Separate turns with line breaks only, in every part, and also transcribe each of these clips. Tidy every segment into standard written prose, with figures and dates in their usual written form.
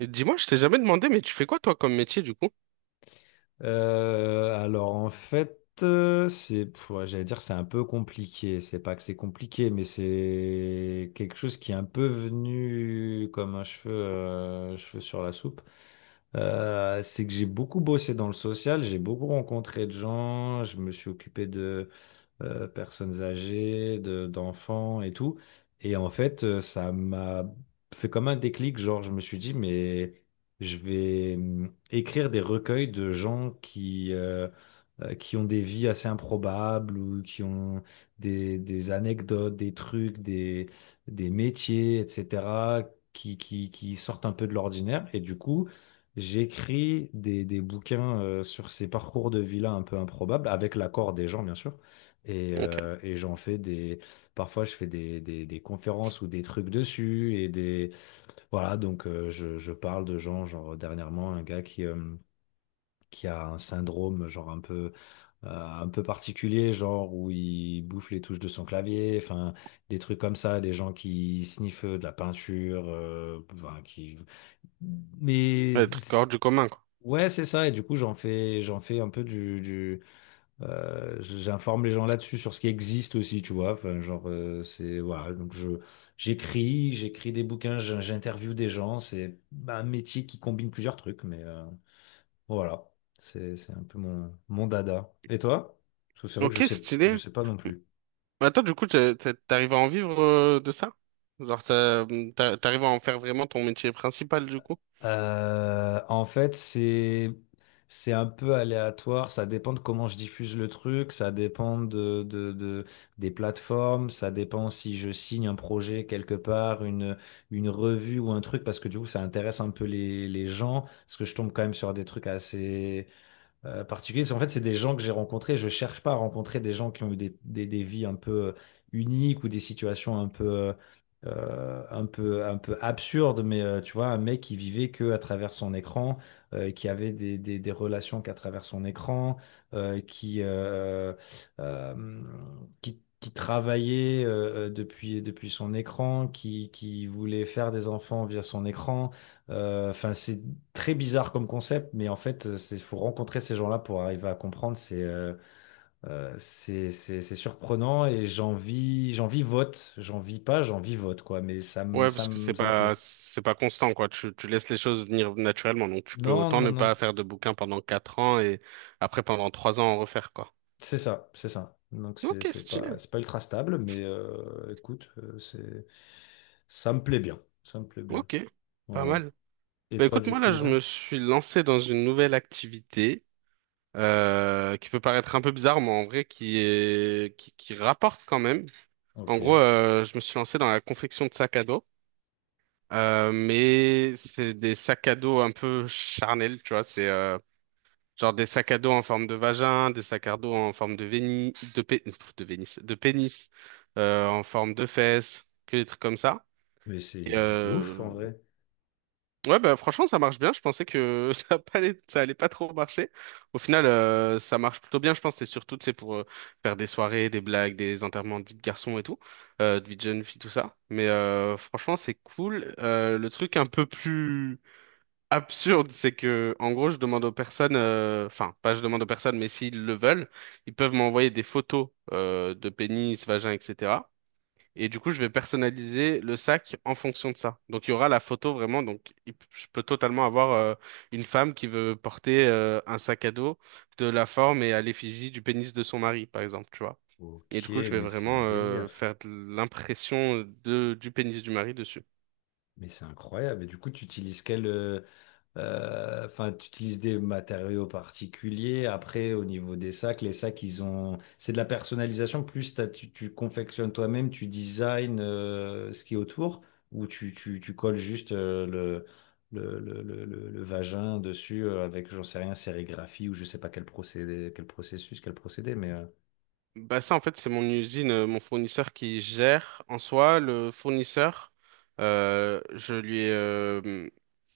Et dis-moi, je t'ai jamais demandé, mais tu fais quoi toi comme métier du coup?
Alors en fait, c'est, ouais, j'allais dire c'est un peu compliqué. C'est pas que c'est compliqué, mais c'est quelque chose qui est un peu venu comme un cheveu, cheveu sur la soupe. C'est que j'ai beaucoup bossé dans le social, j'ai beaucoup rencontré de gens, je me suis occupé de personnes âgées, d'enfants et tout. Et en fait, ça m'a fait comme un déclic, genre je me suis dit, mais je vais écrire des recueils de gens qui ont des vies assez improbables ou qui ont des anecdotes, des métiers, etc., qui sortent un peu de l'ordinaire. Et du coup, j'écris des bouquins sur ces parcours de vie-là un peu improbables, avec l'accord des gens, bien sûr.
Ok.
Et j'en fais des. Parfois, je fais des conférences ou des trucs dessus. Et des. Voilà, donc je parle de gens, genre dernièrement, un gars qui qui a un syndrome, genre un peu particulier, genre où il bouffe les touches de son clavier, enfin, des trucs comme ça, des gens qui sniffent de la peinture, enfin, qui. Mais.
Ouais, truc hors
c'est-
du commun, quoi.
Ouais, c'est ça. Et du coup, j'en fais un peu du. J'informe les gens là-dessus sur ce qui existe aussi, tu vois. Enfin, genre, c'est voilà. Donc je j'écris des bouquins, j'interviewe des gens. C'est bah, un métier qui combine plusieurs trucs, mais bon, voilà. C'est un peu mon dada. Et toi? Parce que c'est vrai que
Ok,
je
stylé.
sais pas non plus.
Mais attends, du coup, t'arrives à en vivre de ça? Genre, ça, t'arrives à en faire vraiment ton métier principal du coup?
En fait, c'est un peu aléatoire. Ça dépend de comment je diffuse le truc. Ça dépend de- des plateformes. Ça dépend si je signe un projet quelque part, une revue ou un truc, parce que du coup, ça intéresse un peu les gens. Parce que je tombe quand même sur des trucs assez particulier, parce qu'en fait, c'est des gens que j'ai rencontrés. Je cherche pas à rencontrer des gens qui ont eu des vies un peu uniques ou des situations un peu, un peu absurdes, mais tu vois, un mec qui vivait que à travers son écran, qui avait des relations qu'à travers son écran, euh, qui, euh, euh, euh, qui travaillait depuis son écran, qui voulait faire des enfants via son écran. Enfin, c'est très bizarre comme concept, mais en fait, il faut rencontrer ces gens-là pour arriver à comprendre. C'est surprenant et j'en vis vote. J'en vis pas, j'en vis vote, quoi. Mais
Ouais, parce que c'est
ça me plaît.
pas, c'est pas constant, quoi. Tu laisses les choses venir naturellement, donc tu peux
Non,
autant ne
non,
pas
non.
faire de bouquin pendant 4 ans et après pendant 3 ans en refaire, quoi.
C'est ça, c'est ça. Donc,
Ok, stylé.
c'est pas ultra stable, mais écoute, c'est, ça me plaît bien. Ça me plaît bien.
Ok, pas
Voilà.
mal.
Et
Bah
toi,
écoute,
du
moi là,
coup,
je
ouais?
me suis lancé dans une nouvelle activité, qui peut paraître un peu bizarre, mais en vrai qui rapporte quand même. En
Ok.
gros, je me suis lancé dans la confection de sacs à dos, mais c'est des sacs à dos un peu charnels, tu vois. C'est genre des sacs à dos en forme de vagin, des sacs à dos en forme de vénis, de pénis, en forme de fesses, que des trucs comme ça.
Mais c'est une idée de ouf, en
euh,
vrai.
Ouais, bah, franchement, ça marche bien. Je pensais que ça allait pas trop marcher. Au final, ça marche plutôt bien. Je pense que c'est surtout, tu sais, pour faire des soirées, des blagues, des enterrements de vie de garçon et tout, de vie de jeune fille, tout ça. Mais franchement, c'est cool. Le truc un peu plus absurde, c'est que, en gros, je demande aux personnes, enfin, pas je demande aux personnes, mais s'ils le veulent, ils peuvent m'envoyer des photos de pénis, vagin, etc. Et du coup, je vais personnaliser le sac en fonction de ça. Donc, il y aura la photo vraiment. Donc, je peux totalement avoir une femme qui veut porter un sac à dos de la forme et à l'effigie du pénis de son mari, par exemple, tu vois. Et
Ok,
du coup, je vais
mais c'est un
vraiment
délire.
faire de l'impression de du pénis du mari dessus.
Mais c'est incroyable. Et du coup, tu utilises quel, Enfin, tu utilises des matériaux particuliers. Après, au niveau des sacs, les sacs, ils ont, c'est de la personnalisation. Plus tu confectionnes toi-même, tu designs ce qui est autour, ou tu colles juste le vagin dessus avec, j'en sais rien, sérigraphie ou je sais pas quel procédé, quel processus, quel procédé, mais
Bah ça, en fait, c'est mon usine, mon fournisseur qui gère. En soi, le fournisseur, je lui ai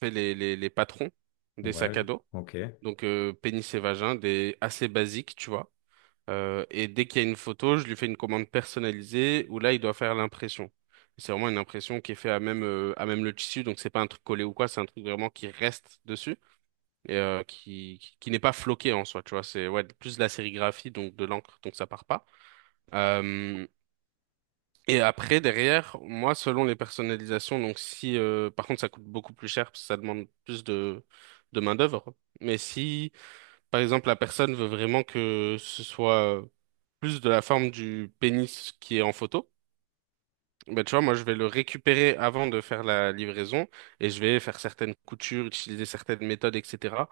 fait les patrons des
ouais,
sacs à dos.
ok.
Donc pénis et vagin, des assez basiques, tu vois. Et dès qu'il y a une photo, je lui fais une commande personnalisée où là, il doit faire l'impression. C'est vraiment une impression qui est faite à même le tissu, donc c'est pas un truc collé ou quoi, c'est un truc vraiment qui reste dessus et qui n'est pas floqué en soi, tu vois. C'est ouais, plus de la sérigraphie, donc de l'encre, donc ça part pas. Euh, et après, derrière, moi, selon les personnalisations, donc si, par contre, ça coûte beaucoup plus cher parce que ça demande plus de main-d'œuvre, mais si. Par exemple, la personne veut vraiment que ce soit plus de la forme du pénis qui est en photo. Ben, tu vois, moi, je vais le récupérer avant de faire la livraison et je vais faire certaines coutures, utiliser certaines méthodes, etc.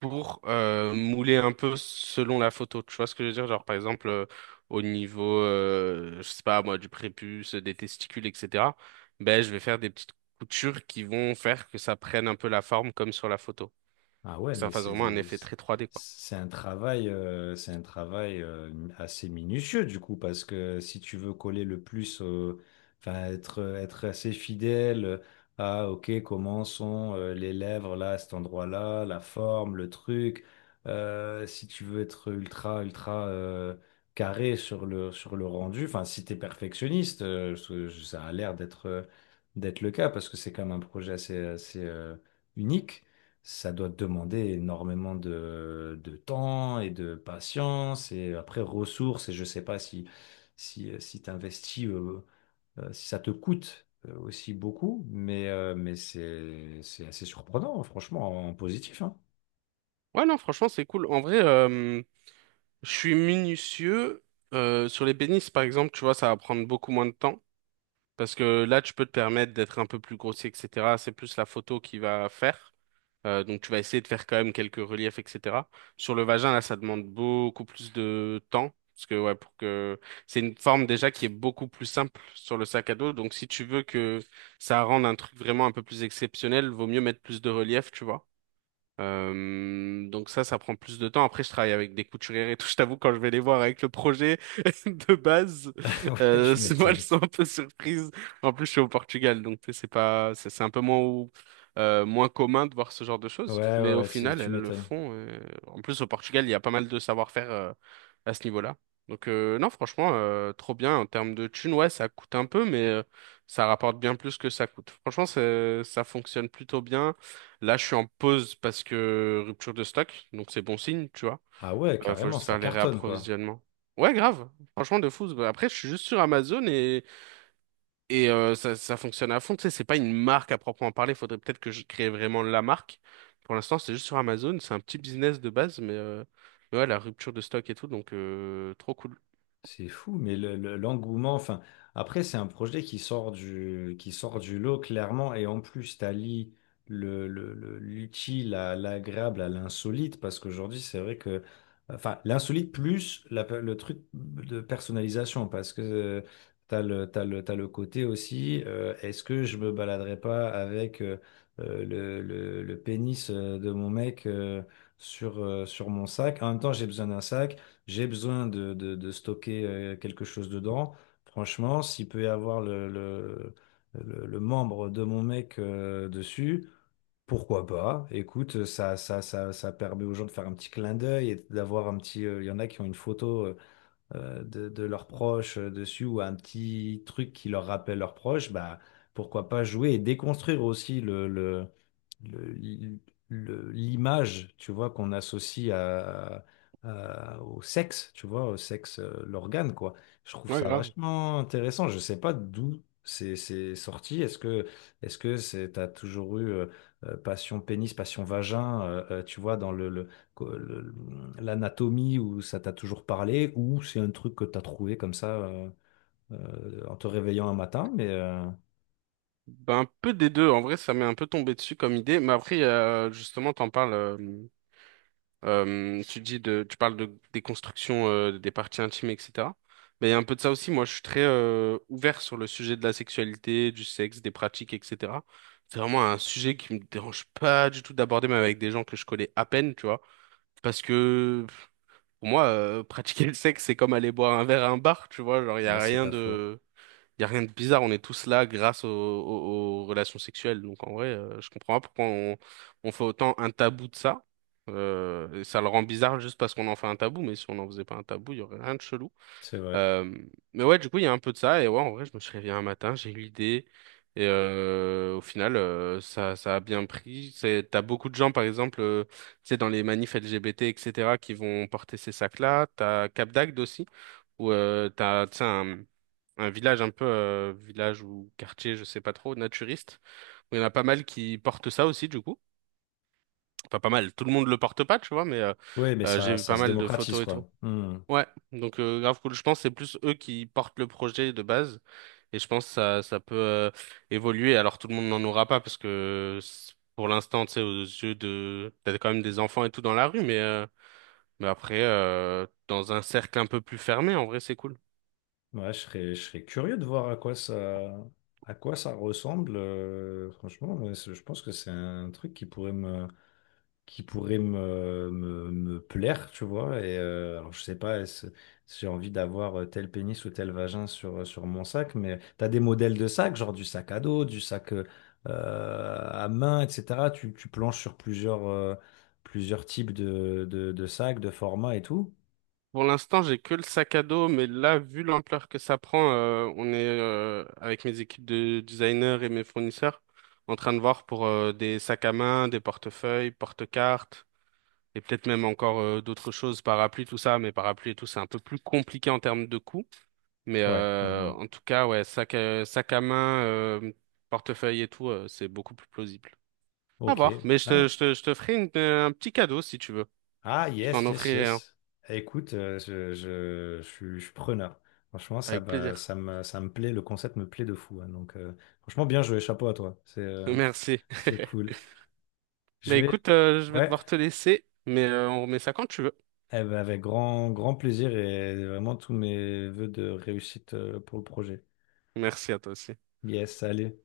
pour mouler un peu selon la photo. Tu vois ce que je veux dire? Genre, par exemple, au niveau, je sais pas, moi, du prépuce, des testicules, etc. Ben, je vais faire des petites coutures qui vont faire que ça prenne un peu la forme comme sur la photo.
Ah ouais,
Que ça
mais
fasse vraiment un effet très 3D.
c'est un travail assez minutieux du coup, parce que si tu veux coller le plus, enfin être assez fidèle à ok comment sont les lèvres là à cet endroit-là, la forme, le truc, si tu veux être ultra carré sur le rendu, enfin si t'es perfectionniste, ça a l'air d'être le cas parce que c'est quand même un projet assez unique ça doit te demander énormément de temps et de patience et après ressources et je sais pas si si t'investis si ça te coûte aussi beaucoup mais c'est assez surprenant hein, franchement en positif hein.
Ouais, non, franchement, c'est cool. En vrai, je suis minutieux sur les bénisses, par exemple, tu vois, ça va prendre beaucoup moins de temps. Parce que là, tu peux te permettre d'être un peu plus grossier, etc. C'est plus la photo qui va faire. Donc, tu vas essayer de faire quand même quelques reliefs, etc. Sur le vagin, là, ça demande beaucoup plus de temps. Parce que, ouais, pour que. C'est une forme déjà qui est beaucoup plus simple sur le sac à dos. Donc, si tu veux que ça rende un truc vraiment un peu plus exceptionnel, vaut mieux mettre plus de relief, tu vois. Donc ça, ça prend plus de temps. Après, je travaille avec des couturières et tout. Je t'avoue, quand je vais les voir avec le projet de base,
Ouais, tu
c'est moi, elles
m'étonnes.
sont un peu surprises. En plus, je suis au Portugal, donc tu sais, c'est pas, c'est un peu moins, moins commun de voir ce genre de
Ouais
choses.
ouais,
Mais au
ouais,
final,
tu
elles le
m'étonnes.
font. En plus, au Portugal, il y a pas mal de savoir-faire à ce niveau-là. Donc non, franchement, trop bien en termes de thunes. Ouais, ça coûte un peu, mais ça rapporte bien plus que ça coûte. Franchement, ça fonctionne plutôt bien. Là, je suis en pause parce que rupture de stock, donc c'est bon signe, tu vois.
Ah ouais,
Faut
carrément,
juste
ça
faire les
cartonne quoi.
réapprovisionnements. Ouais, grave. Franchement, de fou. Après, je suis juste sur Amazon et ça, ça fonctionne à fond. Tu sais, c'est pas une marque à proprement parler. Faudrait peut-être que je crée vraiment la marque. Pour l'instant, c'est juste sur Amazon. C'est un petit business de base, mais ouais, la rupture de stock et tout, donc trop cool.
C'est fou, mais l'engouement, enfin, après, c'est un projet qui sort qui sort du lot, clairement, et en plus, t'allies l'utile à l'agréable, à l'insolite, parce qu'aujourd'hui, c'est vrai que, enfin, l'insolite plus le truc de personnalisation, parce que t'as le côté aussi, est-ce que je me baladerais pas avec le pénis de mon mec sur mon sac? En même temps, j'ai besoin d'un sac j'ai besoin de stocker quelque chose dedans. Franchement, s'il peut y avoir le membre de mon mec dessus, pourquoi pas? Écoute, ça permet aux gens de faire un petit clin d'œil et d'avoir un petit. Il y en a qui ont une photo de leurs proches dessus ou un petit truc qui leur rappelle leurs proches. Bah, pourquoi pas jouer et déconstruire aussi le- l'image, tu vois, qu'on associe à, au sexe, tu vois, au sexe, l'organe, quoi. Je trouve
Ouais,
ça
grave.
vachement intéressant. Je sais pas d'où c'est sorti. Est-ce que c'est t'as toujours eu passion pénis, passion vagin, tu vois, dans co- le- l'anatomie où ça t'a toujours parlé, ou c'est un truc que t'as trouvé comme ça en te réveillant un matin, mais
Ben, un peu des deux. En vrai, ça m'est un peu tombé dessus comme idée. Mais après, justement, t'en parles. Tu parles de, des constructions, des parties intimes, etc. Mais il y a un peu de ça aussi. Moi, je suis très ouvert sur le sujet de la sexualité, du sexe, des pratiques, etc. C'est vraiment un sujet qui me dérange pas du tout d'aborder, même avec des gens que je connais à peine, tu vois. Parce que pour moi, pratiquer le sexe, c'est comme aller boire un verre à un bar, tu vois. Genre,
ouais, c'est pas faux.
il n'y a rien de bizarre, on est tous là grâce aux relations sexuelles. Donc en vrai, je comprends pas pourquoi on fait autant un tabou de ça. Et ça le rend bizarre juste parce qu'on en fait un tabou, mais si on n'en faisait pas un tabou, il y aurait rien de chelou.
C'est vrai.
Euh, mais ouais, du coup, il y a un peu de ça. Et ouais, en vrai, je me suis réveillé un matin, j'ai eu l'idée. Au final, ça, ça a bien pris. T'as beaucoup de gens, par exemple, tu sais, dans les manifs LGBT, etc., qui vont porter ces sacs-là. T'as Cap d'Agde aussi où tu sais, un village ou quartier, je sais pas trop, naturiste, où il y en a pas mal qui portent ça aussi, du coup. Enfin, pas mal, tout le monde le porte pas, tu vois, mais
Oui, mais
j'ai
ça,
vu
ça
pas
se
mal de
démocratise,
photos et tout.
quoi. Hmm.
Ouais, donc grave cool. Je pense que c'est plus eux qui portent le projet de base, et je pense que ça peut évoluer. Alors tout le monde n'en aura pas, parce que pour l'instant, tu sais, t'as quand même des enfants et tout dans la rue, mais après, dans un cercle un peu plus fermé, en vrai, c'est cool.
Ouais, je serais curieux de voir à quoi ça ressemble. Franchement, ouais, je pense que c'est un truc qui pourrait me, me plaire, tu vois. Et alors, je sais pas si j'ai envie d'avoir tel pénis ou tel vagin sur, sur mon sac, mais tu as des modèles de sacs, genre du sac à dos, du sac à main, etc. Tu planches sur plusieurs, plusieurs types de sacs, de formats et tout.
Pour l'instant, j'ai que le sac à dos, mais là, vu l'ampleur que ça prend, on est avec mes équipes de designers et mes fournisseurs en train de voir pour des sacs à main, des portefeuilles, porte-cartes et peut-être même encore d'autres choses, parapluies, tout ça. Mais parapluies et tout, c'est un peu plus compliqué en termes de coûts. Mais
Ouais.
euh,
Mmh.
en tout cas, ouais, sac à main, portefeuille et tout, c'est beaucoup plus plausible. À
Ok.
voir. Mais je te,
Ah,
je te, je te ferai un petit cadeau si tu veux.
Ah,
Je t'en
yes, yes,
offrirai un
yes. Écoute, je suis preneur. Franchement,
avec plaisir.
ça me plaît, le concept me plaît de fou. Hein. Donc, franchement, bien joué, chapeau à toi.
Merci.
C'est cool. Je
Bah
vais,
écoute, je vais
ouais,
devoir te laisser, mais on remet ça quand tu veux.
eh ben, avec grand plaisir et vraiment tous mes vœux de réussite pour le projet.
Merci à toi aussi.
Yes, allez.